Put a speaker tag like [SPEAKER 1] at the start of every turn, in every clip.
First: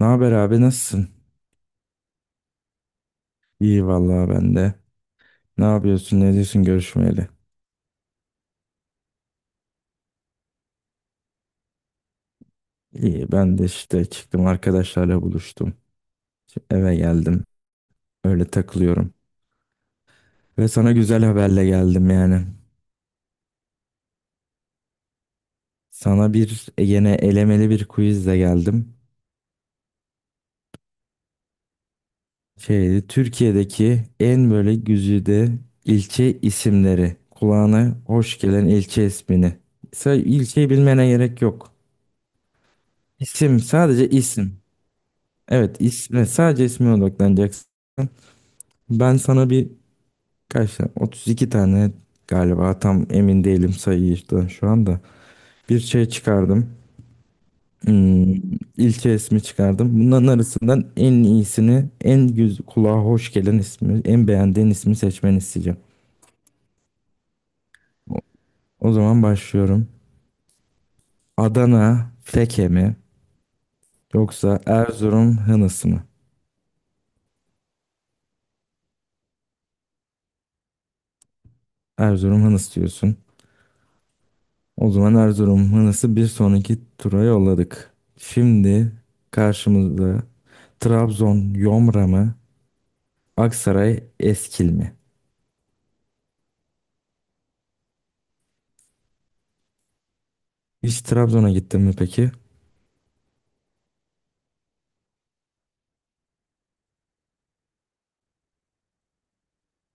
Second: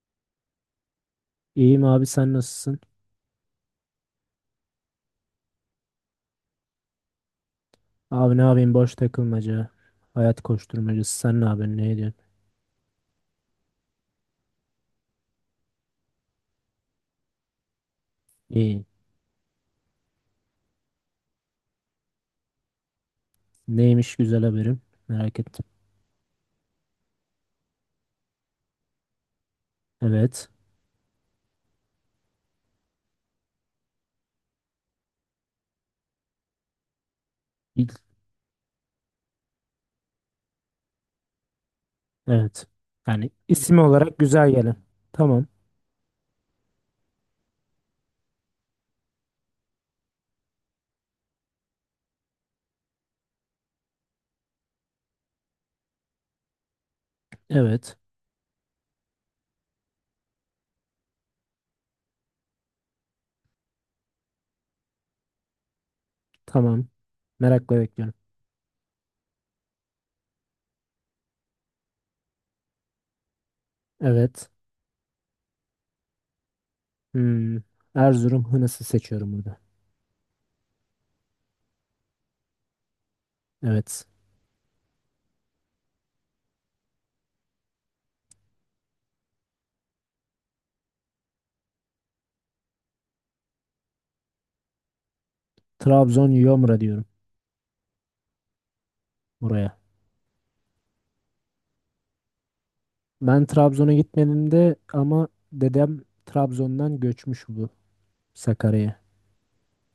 [SPEAKER 1] Ne haber abi, nasılsın?
[SPEAKER 2] İyiyim abi, sen nasılsın?
[SPEAKER 1] İyi vallahi, ben de. Ne yapıyorsun, ne diyorsun görüşmeyeli?
[SPEAKER 2] Abi, ne yapayım, boş takılmaca. Hayat koşturmacası, sen ne yapıyorsun, ne ediyorsun?
[SPEAKER 1] İyi, ben de işte, çıktım arkadaşlarla buluştum. Şimdi eve geldim, öyle
[SPEAKER 2] İyi.
[SPEAKER 1] takılıyorum. Ve sana güzel haberle geldim yani.
[SPEAKER 2] Neymiş güzel haberim? Merak ettim.
[SPEAKER 1] Sana bir yine elemeli bir quizle geldim.
[SPEAKER 2] Evet.
[SPEAKER 1] Şeydi, Türkiye'deki en böyle güzide ilçe isimleri.
[SPEAKER 2] İl-
[SPEAKER 1] Kulağına hoş gelen ilçe ismini. İlçeyi bilmene gerek yok.
[SPEAKER 2] Evet. Yani
[SPEAKER 1] İsim,
[SPEAKER 2] isim
[SPEAKER 1] sadece
[SPEAKER 2] olarak güzel
[SPEAKER 1] isim.
[SPEAKER 2] gelen. Tamam.
[SPEAKER 1] Evet, isme, sadece isme odaklanacaksın. Ben sana bir kaç tane, 32 tane galiba, tam emin değilim sayıydan şu anda. Bir şey çıkardım.
[SPEAKER 2] Evet.
[SPEAKER 1] Hmm, ilçe ismi çıkardım. Bunların arasından en iyisini, en güz kulağa hoş gelen ismi, en beğendiğin ismi seçmeni isteyeceğim.
[SPEAKER 2] Tamam. Merakla bekliyorum.
[SPEAKER 1] O o zaman başlıyorum. Adana Feke mi
[SPEAKER 2] Evet.
[SPEAKER 1] yoksa Erzurum Hınıs mı?
[SPEAKER 2] Hmm. Erzurum Hınıs'ı seçiyorum burada.
[SPEAKER 1] Erzurum Hınıs diyorsun.
[SPEAKER 2] Evet.
[SPEAKER 1] O zaman Erzurum Hınıs'ı bir sonraki tura yolladık. Şimdi karşımızda Trabzon Yomra mı? Aksaray Eskil mi?
[SPEAKER 2] Trabzon Yomra diyorum buraya.
[SPEAKER 1] Hiç Trabzon'a gittin mi peki?
[SPEAKER 2] Ben Trabzon'a gitmedim de ama dedem Trabzon'dan göçmüş, bu Sakarya'ya.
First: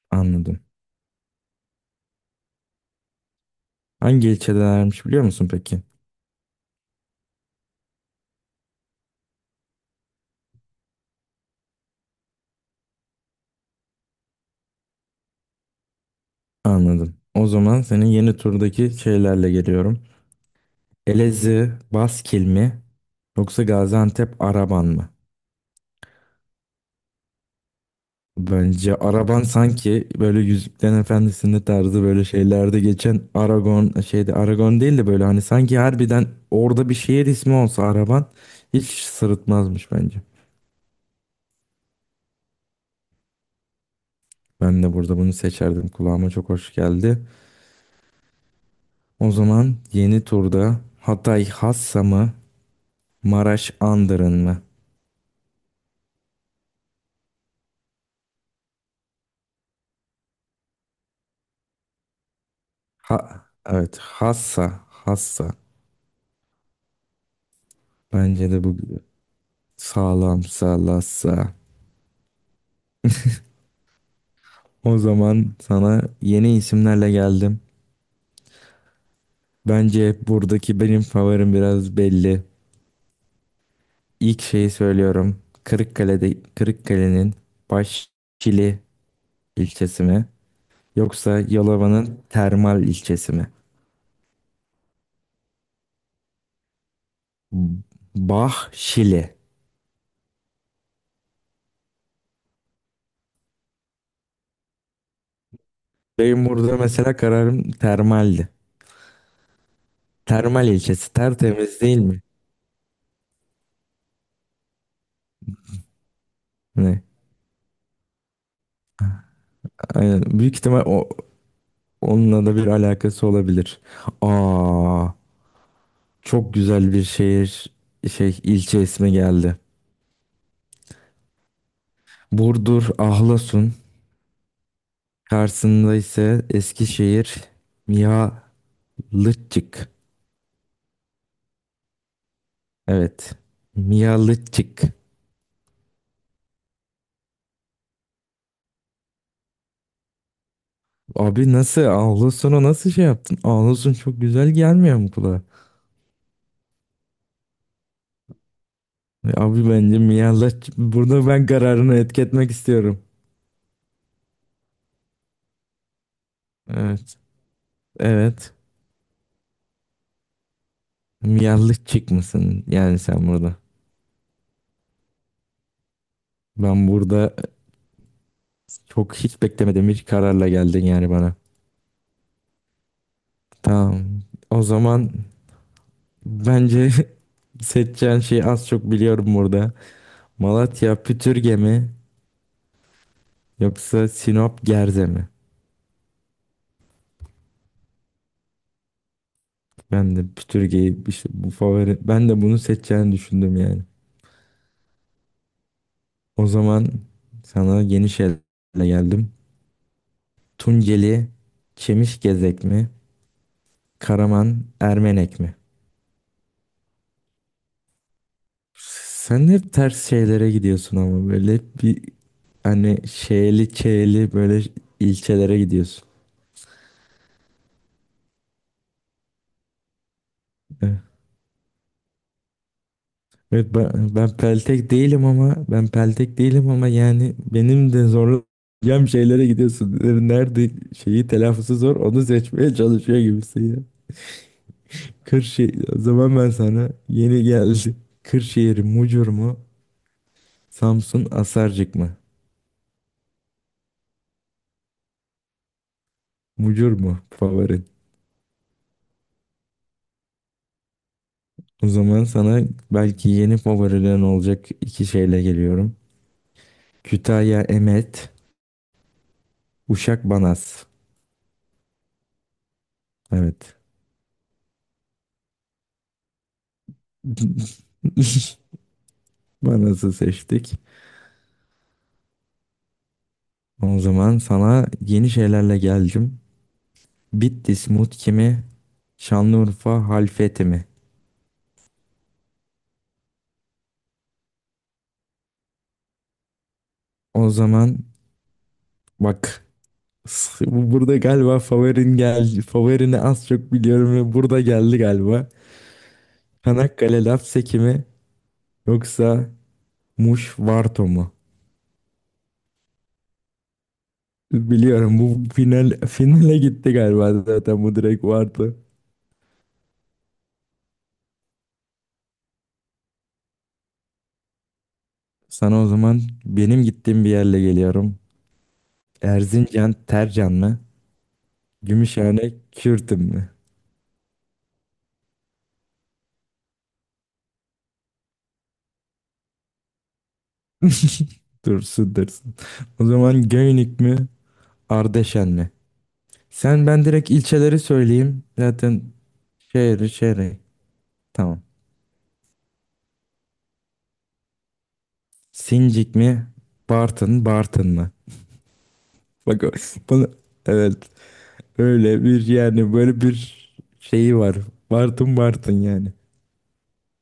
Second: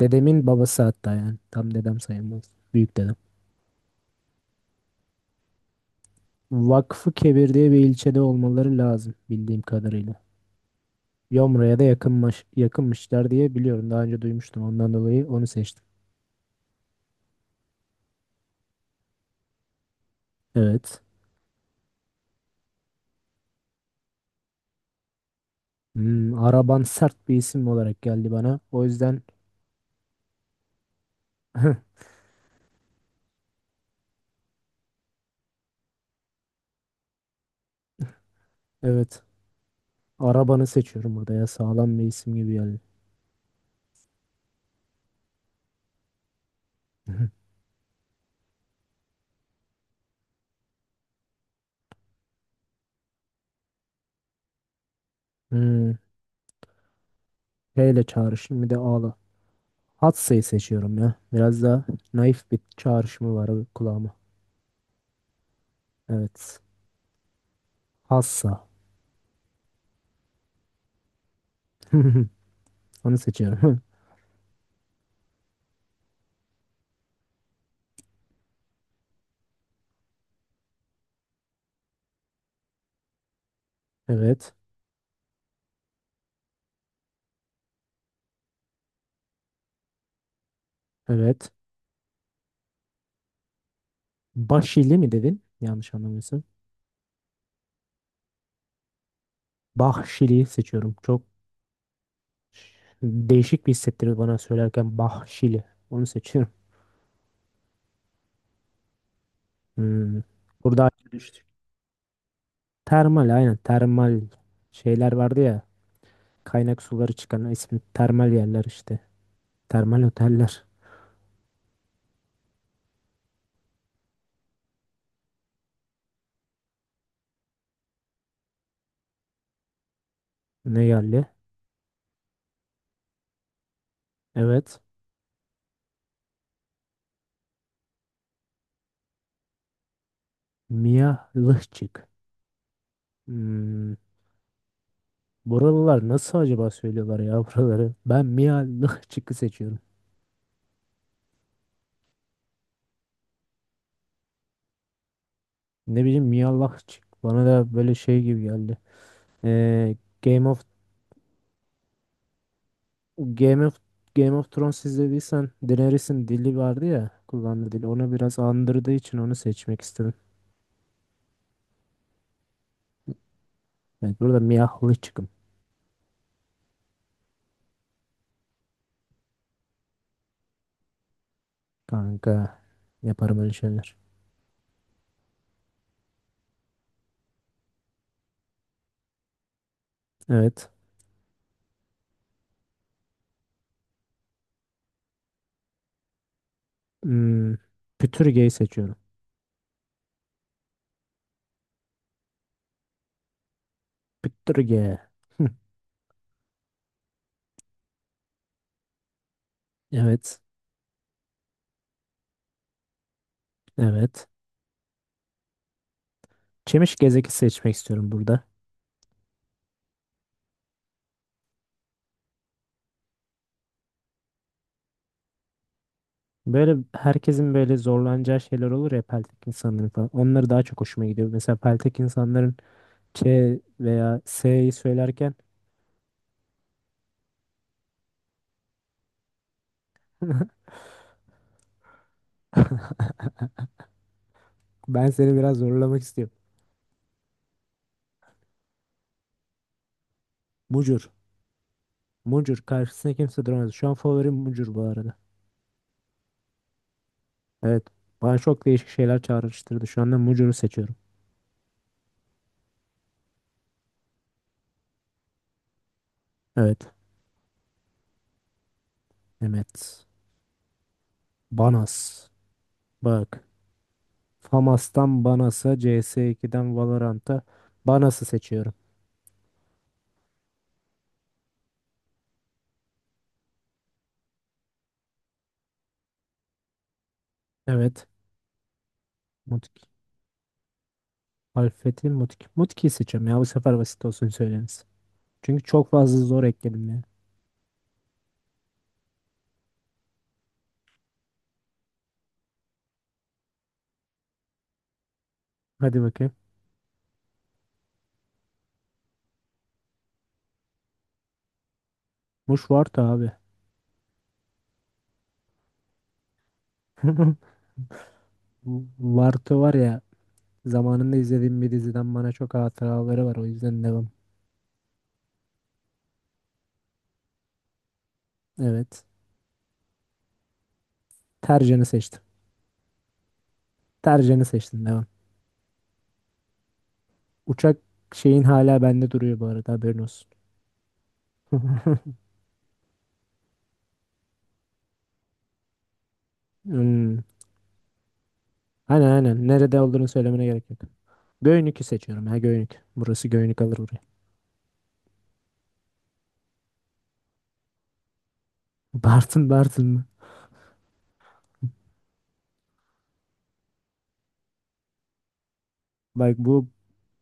[SPEAKER 2] Dedemin
[SPEAKER 1] Anladım.
[SPEAKER 2] babası hatta, yani. Tam dedem sayılmaz. Büyük dedem.
[SPEAKER 1] Hangi ilçedelermiş biliyor musun peki?
[SPEAKER 2] Vakfı Kebir diye bir ilçede olmaları lazım bildiğim kadarıyla. Yomra'ya da yakınmış, yakınmışlar diye biliyorum. Daha önce duymuştum. Ondan dolayı onu seçtim.
[SPEAKER 1] Anladım. O zaman senin yeni turdaki şeylerle geliyorum.
[SPEAKER 2] Evet.
[SPEAKER 1] Elazığ Baskil mi? Yoksa Gaziantep Araban mı?
[SPEAKER 2] Hmm, araban sert bir isim olarak geldi bana. O
[SPEAKER 1] Bence
[SPEAKER 2] yüzden
[SPEAKER 1] araban sanki böyle Yüzüklerin Efendisi'nde tarzı böyle şeylerde geçen Aragon, şeyde Aragon değil de, böyle hani sanki harbiden orada bir şehir ismi olsa araban hiç
[SPEAKER 2] evet.
[SPEAKER 1] sırıtmazmış bence.
[SPEAKER 2] Arabanı seçiyorum burada ya. Sağlam bir isim gibi geldi.
[SPEAKER 1] Ben de burada bunu seçerdim. Kulağıma çok hoş geldi. O zaman yeni turda Hatay Hassa mı, Maraş Andırın mı?
[SPEAKER 2] Hmm, P ile çağrışım, bir de A'la. Hatsa'yı seçiyorum ya. Biraz daha naif bir çağrışımı
[SPEAKER 1] Ha,
[SPEAKER 2] var
[SPEAKER 1] evet,
[SPEAKER 2] kulağıma.
[SPEAKER 1] Hassa Hassa.
[SPEAKER 2] Evet.
[SPEAKER 1] Bence
[SPEAKER 2] Hassa.
[SPEAKER 1] de bu sağlam, sağlassa.
[SPEAKER 2] Onu seçiyorum.
[SPEAKER 1] O zaman sana yeni isimlerle geldim. Bence buradaki benim favorim biraz belli. İlk
[SPEAKER 2] Evet.
[SPEAKER 1] şeyi söylüyorum. Kırıkkale'nin Başçili ilçesi mi? Yoksa
[SPEAKER 2] Evet.
[SPEAKER 1] Yalova'nın Termal ilçesi mi?
[SPEAKER 2] Bahşili mi dedin? Yanlış anlamıyorsun.
[SPEAKER 1] Bahşili.
[SPEAKER 2] Bahşili seçiyorum. Çok değişik bir hissettirir bana söylerken Bahşili. Onu
[SPEAKER 1] Benim
[SPEAKER 2] seçiyorum.
[SPEAKER 1] burada mesela kararım Termal'di.
[SPEAKER 2] Hmm.
[SPEAKER 1] Termal
[SPEAKER 2] Burada ayrı
[SPEAKER 1] ilçesi
[SPEAKER 2] düştük.
[SPEAKER 1] tertemiz değil mi?
[SPEAKER 2] Termal, aynen, termal şeyler vardı ya. Kaynak
[SPEAKER 1] Ne?
[SPEAKER 2] suları çıkan ismi termal yerler işte. Termal
[SPEAKER 1] Aynen. Büyük
[SPEAKER 2] oteller.
[SPEAKER 1] ihtimal onunla da bir alakası olabilir. Aa, çok güzel bir şehir, şey, ilçe ismi geldi.
[SPEAKER 2] Ne yerli?
[SPEAKER 1] Burdur Ahlasun.
[SPEAKER 2] Evet.
[SPEAKER 1] Karşısında ise Eskişehir Mihalıççık.
[SPEAKER 2] Miyallıhçık.
[SPEAKER 1] Evet.
[SPEAKER 2] Hmm.
[SPEAKER 1] Mihalıççık.
[SPEAKER 2] Buralılar nasıl acaba söylüyorlar ya buraları? Ben Miyallıhçık'ı seçiyorum.
[SPEAKER 1] Abi nasıl? Ağlusunu nasıl şey yaptın? Ağlusun çok güzel gelmiyor mu kulağa?
[SPEAKER 2] Ne bileyim, Miyallahçık bana da böyle şey gibi geldi.
[SPEAKER 1] Abi
[SPEAKER 2] Ee,
[SPEAKER 1] bence
[SPEAKER 2] Game of
[SPEAKER 1] Mihalıççık. Burada ben kararını etketmek istiyorum.
[SPEAKER 2] Game of Game of Thrones izlediysen, Daenerys'in dili vardı ya,
[SPEAKER 1] Evet.
[SPEAKER 2] kullandığı dili ona biraz
[SPEAKER 1] Evet.
[SPEAKER 2] andırdığı için onu seçmek istedim.
[SPEAKER 1] Mihalıççık mısın? Yani sen burada.
[SPEAKER 2] Evet, burada Miyallahçık'ım
[SPEAKER 1] Ben burada çok hiç beklemediğim bir kararla geldin yani bana.
[SPEAKER 2] kanka, yaparım öyle şeyler.
[SPEAKER 1] Tamam. O zaman bence seçeceğin şeyi az çok biliyorum burada.
[SPEAKER 2] Evet.
[SPEAKER 1] Malatya Pütürge mi yoksa Sinop Gerze mi?
[SPEAKER 2] Hmm, Pütürge'yi seçiyorum.
[SPEAKER 1] Ben de Pütürge'yi, işte bu favori, ben de bunu seçeceğini düşündüm yani.
[SPEAKER 2] Pütürge. Hı.
[SPEAKER 1] O zaman sana yeni şeyle geldim.
[SPEAKER 2] Evet.
[SPEAKER 1] Tunceli Çemişgezek mi?
[SPEAKER 2] Evet.
[SPEAKER 1] Karaman Ermenek mi?
[SPEAKER 2] Çemiş gezeki seçmek istiyorum burada.
[SPEAKER 1] Sen hep ters şeylere gidiyorsun ama böyle bir hani şeyli çeyli böyle ilçelere gidiyorsun.
[SPEAKER 2] Böyle herkesin böyle zorlanacağı şeyler olur ya, peltek insanların falan. Onları daha çok hoşuma gidiyor. Mesela peltek insanların Ç
[SPEAKER 1] Evet ben,
[SPEAKER 2] veya
[SPEAKER 1] ben
[SPEAKER 2] S'yi
[SPEAKER 1] peltek değilim
[SPEAKER 2] söylerken
[SPEAKER 1] ama ben peltek değilim ama yani benim de zorlayacağım şeylere gidiyorsun. Nerede şeyi telaffuzu zor onu seçmeye çalışıyor gibisin ya.
[SPEAKER 2] ben seni biraz
[SPEAKER 1] Kırşehir, o
[SPEAKER 2] zorlamak istiyorum.
[SPEAKER 1] zaman ben sana yeni geldi. Kırşehir Mucur mu?
[SPEAKER 2] Mucur.
[SPEAKER 1] Samsun Asarcık mı?
[SPEAKER 2] Mucur. Karşısına kimse duramaz. Şu an favorim Mucur bu arada.
[SPEAKER 1] Mucur mu
[SPEAKER 2] Evet.
[SPEAKER 1] favorin?
[SPEAKER 2] Bana çok değişik şeyler çağrıştırdı. Şu anda Mucur'u seçiyorum.
[SPEAKER 1] O zaman sana belki yeni favorilerin olacak iki şeyle geliyorum.
[SPEAKER 2] Evet.
[SPEAKER 1] Kütahya Emet,
[SPEAKER 2] Mehmet.
[SPEAKER 1] Uşak Banas.
[SPEAKER 2] Banas. Bak.
[SPEAKER 1] Evet.
[SPEAKER 2] Famas'tan Banas'a, CS2'den Valorant'a, Banas'ı seçiyorum.
[SPEAKER 1] Banas'ı seçtik. O zaman sana yeni şeylerle geldim. Bitlis
[SPEAKER 2] Evet.
[SPEAKER 1] Mutki mi?
[SPEAKER 2] Mutki.
[SPEAKER 1] Şanlıurfa Halfeti mi?
[SPEAKER 2] Alfet'in Mutki. Mutki'yi seçiyorum ya. Bu sefer basit olsun söyleniz. Çünkü çok fazla zor ekledim ya.
[SPEAKER 1] O zaman bak, burada galiba favorin geldi. Favorini az çok biliyorum ve burada geldi galiba.
[SPEAKER 2] Hadi bakayım.
[SPEAKER 1] Çanakkale Lapseki mi? Yoksa Muş Varto mu?
[SPEAKER 2] Muş var da abi.
[SPEAKER 1] Biliyorum, bu finale gitti galiba zaten, bu direkt vardı.
[SPEAKER 2] Varto var ya, zamanında izlediğim bir diziden bana çok hatıraları var, o yüzden devam.
[SPEAKER 1] Sana o zaman benim gittiğim bir yerle geliyorum.
[SPEAKER 2] Evet.
[SPEAKER 1] Erzincan Tercan mı?
[SPEAKER 2] Tercan'ı seçtim.
[SPEAKER 1] Gümüşhane Kürtün mü?
[SPEAKER 2] Tercan'ı seçtim, devam. Uçak şeyin hala bende duruyor bu arada, haberin olsun.
[SPEAKER 1] Dursun dursun. O zaman Göynük mü Ardeşen mi? Sen, ben
[SPEAKER 2] Hmm.
[SPEAKER 1] direkt ilçeleri söyleyeyim zaten.
[SPEAKER 2] Aynen, aynen. Nerede olduğunu
[SPEAKER 1] şehri
[SPEAKER 2] söylemene
[SPEAKER 1] şehri.
[SPEAKER 2] gerek yok.
[SPEAKER 1] Tamam.
[SPEAKER 2] Göynük'ü seçiyorum, ha Göynük. Burası Göynük alır burayı.
[SPEAKER 1] Sincik mi Bartın Bartın mı?
[SPEAKER 2] Bartın
[SPEAKER 1] Bak,
[SPEAKER 2] Bartın mı?
[SPEAKER 1] bunu, evet, öyle bir yani böyle bir şeyi var. Bartın Bartın yani.
[SPEAKER 2] Bak, bu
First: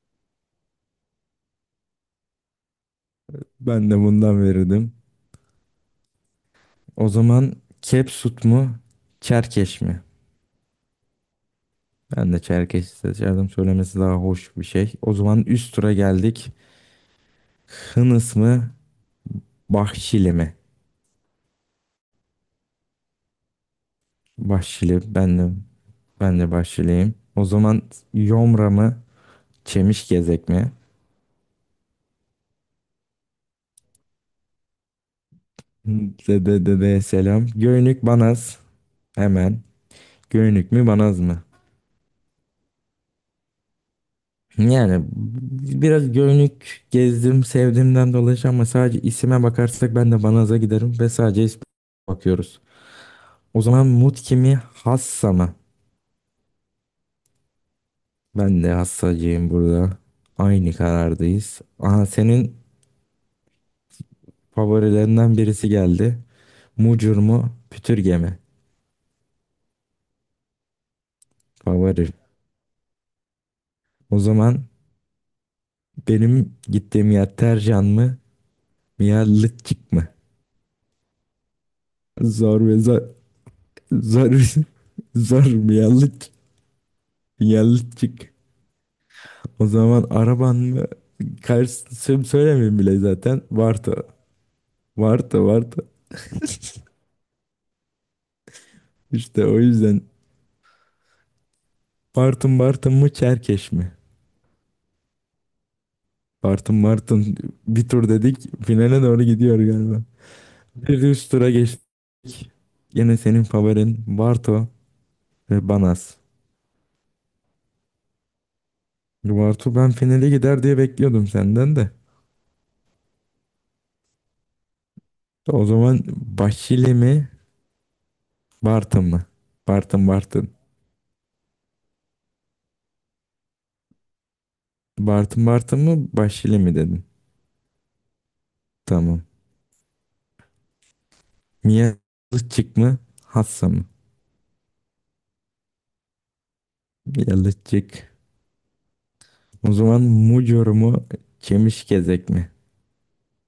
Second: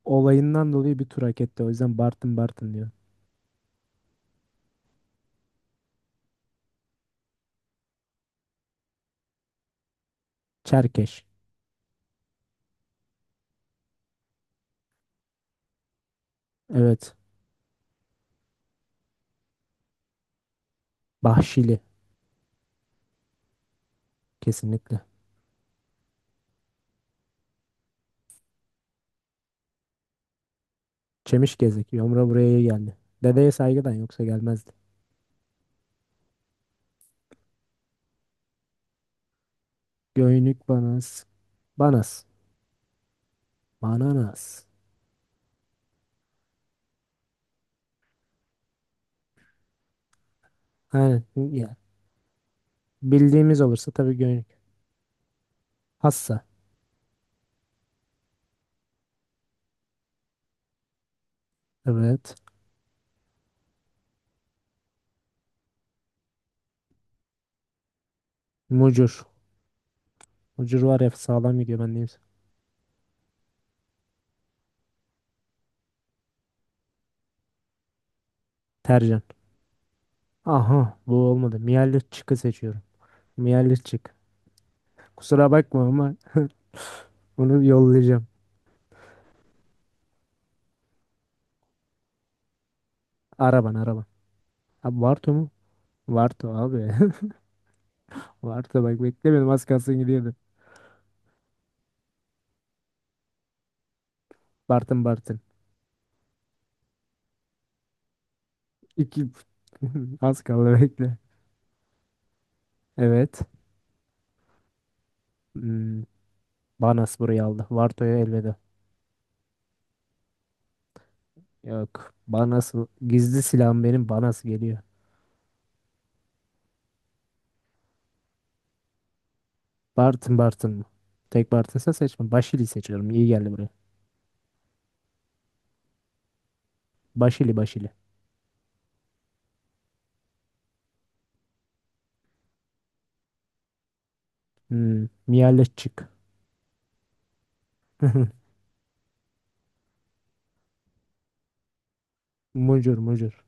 [SPEAKER 2] olayından dolayı bir tur hak etti. O yüzden Bartın Bartın diyor.
[SPEAKER 1] Ben de bundan verirdim. O zaman Kepsut mu Çerkeş mi?
[SPEAKER 2] Çerkeş.
[SPEAKER 1] Ben de Çerkeş seçerdim. Söylemesi daha hoş bir şey. O zaman üst tura geldik.
[SPEAKER 2] Evet.
[SPEAKER 1] Hınıs mı? Bahşili mi?
[SPEAKER 2] Bahşili. Kesinlikle.
[SPEAKER 1] Bahşili. Ben de Bahşiliyim. O zaman Yomra mı? Çemişgezek mi?
[SPEAKER 2] Çemiş gezek. Yomra buraya geldi. Dedeye saygıdan yoksa gelmezdi.
[SPEAKER 1] Dede dede selam. Göynük Banaz. Hemen.
[SPEAKER 2] Göynük
[SPEAKER 1] Göynük mü Banaz
[SPEAKER 2] banas.
[SPEAKER 1] mı?
[SPEAKER 2] Banas. Bananas.
[SPEAKER 1] Yani biraz Göynük gezdim sevdiğimden dolayı ama sadece isime bakarsak ben de Banaz'a giderim ve
[SPEAKER 2] Aynen.
[SPEAKER 1] sadece isme
[SPEAKER 2] Ya.
[SPEAKER 1] bakıyoruz.
[SPEAKER 2] Bildiğimiz
[SPEAKER 1] O zaman
[SPEAKER 2] olursa tabii
[SPEAKER 1] Mutki
[SPEAKER 2] göynük.
[SPEAKER 1] mi Hassa mı?
[SPEAKER 2] Hassa.
[SPEAKER 1] Ben de Hassacıyım burada. Aynı karardayız. Aha,
[SPEAKER 2] Evet.
[SPEAKER 1] senin favorilerinden birisi geldi. Mucur mu? Pütürge mi?
[SPEAKER 2] Mucur. Mucur var ya, sağlam gidiyor ben
[SPEAKER 1] Favori.
[SPEAKER 2] neyse.
[SPEAKER 1] O zaman benim gittiğim yer Tercan mı?
[SPEAKER 2] Tercan.
[SPEAKER 1] Miyallıkçık mı?
[SPEAKER 2] Aha, bu olmadı. Miyalit çıkı
[SPEAKER 1] Zor ve
[SPEAKER 2] seçiyorum.
[SPEAKER 1] zor.
[SPEAKER 2] Miyalit çık.
[SPEAKER 1] Zor
[SPEAKER 2] Kusura
[SPEAKER 1] zor.
[SPEAKER 2] bakma ama
[SPEAKER 1] Miyallık.
[SPEAKER 2] bunu yollayacağım.
[SPEAKER 1] Miyallıkçık. O zaman araban mı? Karşısını söylemeyeyim bile zaten.
[SPEAKER 2] Araban,
[SPEAKER 1] Varto.
[SPEAKER 2] araban. Abi Bartu
[SPEAKER 1] Varto.
[SPEAKER 2] mu?
[SPEAKER 1] Varto.
[SPEAKER 2] Bartu abi. Bartu, bak
[SPEAKER 1] İşte
[SPEAKER 2] beklemedim,
[SPEAKER 1] o
[SPEAKER 2] az kalsın
[SPEAKER 1] yüzden.
[SPEAKER 2] gidiyordu.
[SPEAKER 1] Bartın Bartın mı? Çerkeş mi?
[SPEAKER 2] Bartın Bartın.
[SPEAKER 1] Bartın Bartın. Bir tur dedik. Finale doğru
[SPEAKER 2] İki
[SPEAKER 1] gidiyor galiba.
[SPEAKER 2] az kaldı,
[SPEAKER 1] Bir de
[SPEAKER 2] bekle.
[SPEAKER 1] üst tura geçtik. Yine
[SPEAKER 2] Evet.
[SPEAKER 1] senin favorin Barto ve
[SPEAKER 2] Hmm.
[SPEAKER 1] Banas.
[SPEAKER 2] Banas burayı aldı. Varto'ya elveda.
[SPEAKER 1] Bartu ben finale gider diye bekliyordum senden de.
[SPEAKER 2] Yok. Banas gizli silahım benim. Banas geliyor.
[SPEAKER 1] O zaman Başili mi Bartın mı? Bartın
[SPEAKER 2] Bartın
[SPEAKER 1] Bartın.
[SPEAKER 2] Bartın mı? Tek Bartın'sa seçme. Başili seçiyorum. İyi geldi buraya.
[SPEAKER 1] Bartın Bartın mı Başili mi dedin?
[SPEAKER 2] Başili, Başili.
[SPEAKER 1] Tamam. Mia Yalıççık mı Hassa mı?
[SPEAKER 2] Hmm. Miyaleş çık.
[SPEAKER 1] Yalıççık. O zaman Mucur mu Çemişgezek mi?
[SPEAKER 2] Mucur, Mucur.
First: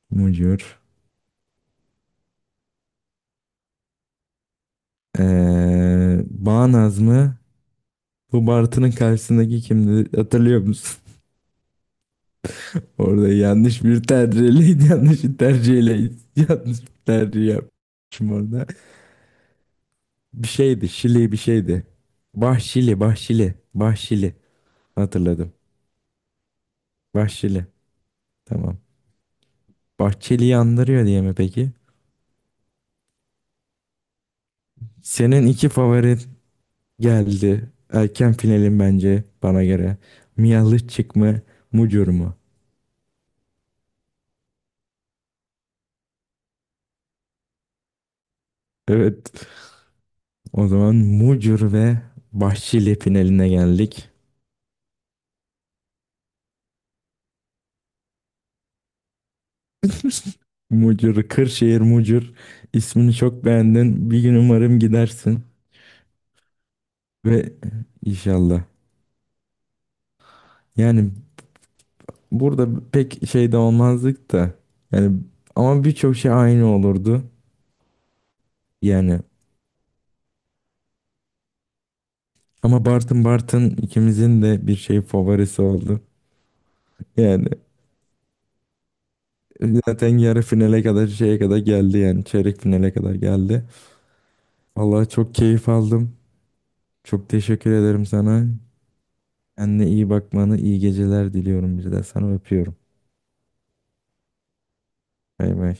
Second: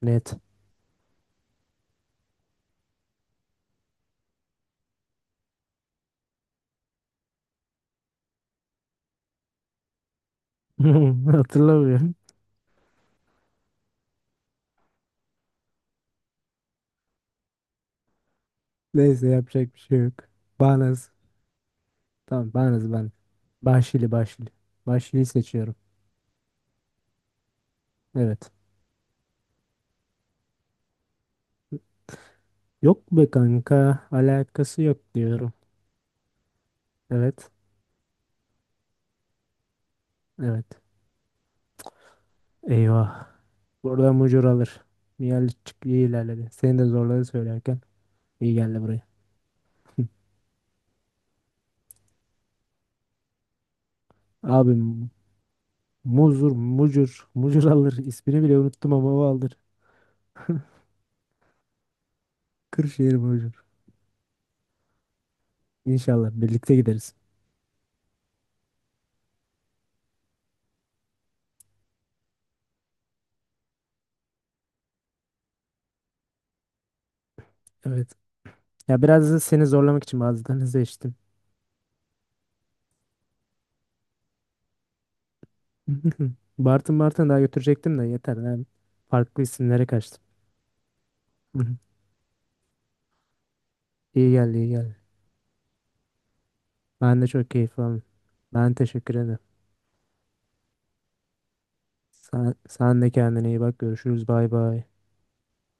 [SPEAKER 2] Net.
[SPEAKER 1] Mucur. Bağnaz mı? Bu Bartı'nın karşısındaki kimdi, hatırlıyor musun?
[SPEAKER 2] Hatırlamıyorum.
[SPEAKER 1] Orada yanlış bir tercihle, yanlış bir tercihle, yanlış bir tercih yapmışım orada.
[SPEAKER 2] Neyse, yapacak bir şey yok.
[SPEAKER 1] Bir şeydi,
[SPEAKER 2] Banas.
[SPEAKER 1] Şili bir şeydi.
[SPEAKER 2] Tamam, Banas
[SPEAKER 1] Bahşili,
[SPEAKER 2] ben.
[SPEAKER 1] Bahşili,
[SPEAKER 2] Başili,
[SPEAKER 1] Bahşili.
[SPEAKER 2] Başili. Başili
[SPEAKER 1] Hatırladım.
[SPEAKER 2] seçiyorum.
[SPEAKER 1] Bahşili.
[SPEAKER 2] Evet.
[SPEAKER 1] Tamam. Bahçeli'yi andırıyor diye mi peki?
[SPEAKER 2] Yok be kanka. Alakası yok
[SPEAKER 1] Senin
[SPEAKER 2] diyorum.
[SPEAKER 1] iki favorin
[SPEAKER 2] Evet.
[SPEAKER 1] geldi. Erken finalin bence, bana göre.
[SPEAKER 2] Evet.
[SPEAKER 1] Miyalıçık mı, Mucur mu?
[SPEAKER 2] Eyvah. Buradan mucur alır. Nihal çık iyi ilerledi. Seni de zorladı söylerken. İyi geldi buraya.
[SPEAKER 1] Evet. O zaman Mucur ve Bahşili finaline geldik.
[SPEAKER 2] Abi muzur, mucur, mucur alır. İsmini bile unuttum ama o alır.
[SPEAKER 1] Mucur, Kırşehir Mucur. İsmini
[SPEAKER 2] Kırşehir
[SPEAKER 1] çok
[SPEAKER 2] mucur.
[SPEAKER 1] beğendin. Bir gün umarım gidersin
[SPEAKER 2] İnşallah birlikte gideriz.
[SPEAKER 1] ve inşallah. Yani burada pek şey de olmazdık da. Yani ama birçok şey aynı olurdu.
[SPEAKER 2] Evet. Ya,
[SPEAKER 1] Yani
[SPEAKER 2] biraz da seni zorlamak için bazılarını seçtim.
[SPEAKER 1] ama Bartın Bartın ikimizin de bir şey favorisi oldu.
[SPEAKER 2] Bartın Bartın daha
[SPEAKER 1] Yani
[SPEAKER 2] götürecektim de, yeter. Ben farklı isimlere
[SPEAKER 1] zaten
[SPEAKER 2] kaçtım.
[SPEAKER 1] yarı finale kadar, şeye kadar
[SPEAKER 2] Hı hı.
[SPEAKER 1] geldi yani, çeyrek finale kadar geldi.
[SPEAKER 2] İyi geldi, iyi geldi.
[SPEAKER 1] Vallahi çok keyif aldım.
[SPEAKER 2] Ben de
[SPEAKER 1] Çok
[SPEAKER 2] çok
[SPEAKER 1] teşekkür
[SPEAKER 2] keyif aldım.
[SPEAKER 1] ederim sana.
[SPEAKER 2] Ben teşekkür ederim.
[SPEAKER 1] Kendine iyi bakmanı, iyi geceler diliyorum bir de sana,
[SPEAKER 2] Sen,
[SPEAKER 1] öpüyorum.
[SPEAKER 2] sen de kendine iyi bak. Görüşürüz. Bay bay.
[SPEAKER 1] Bay bay.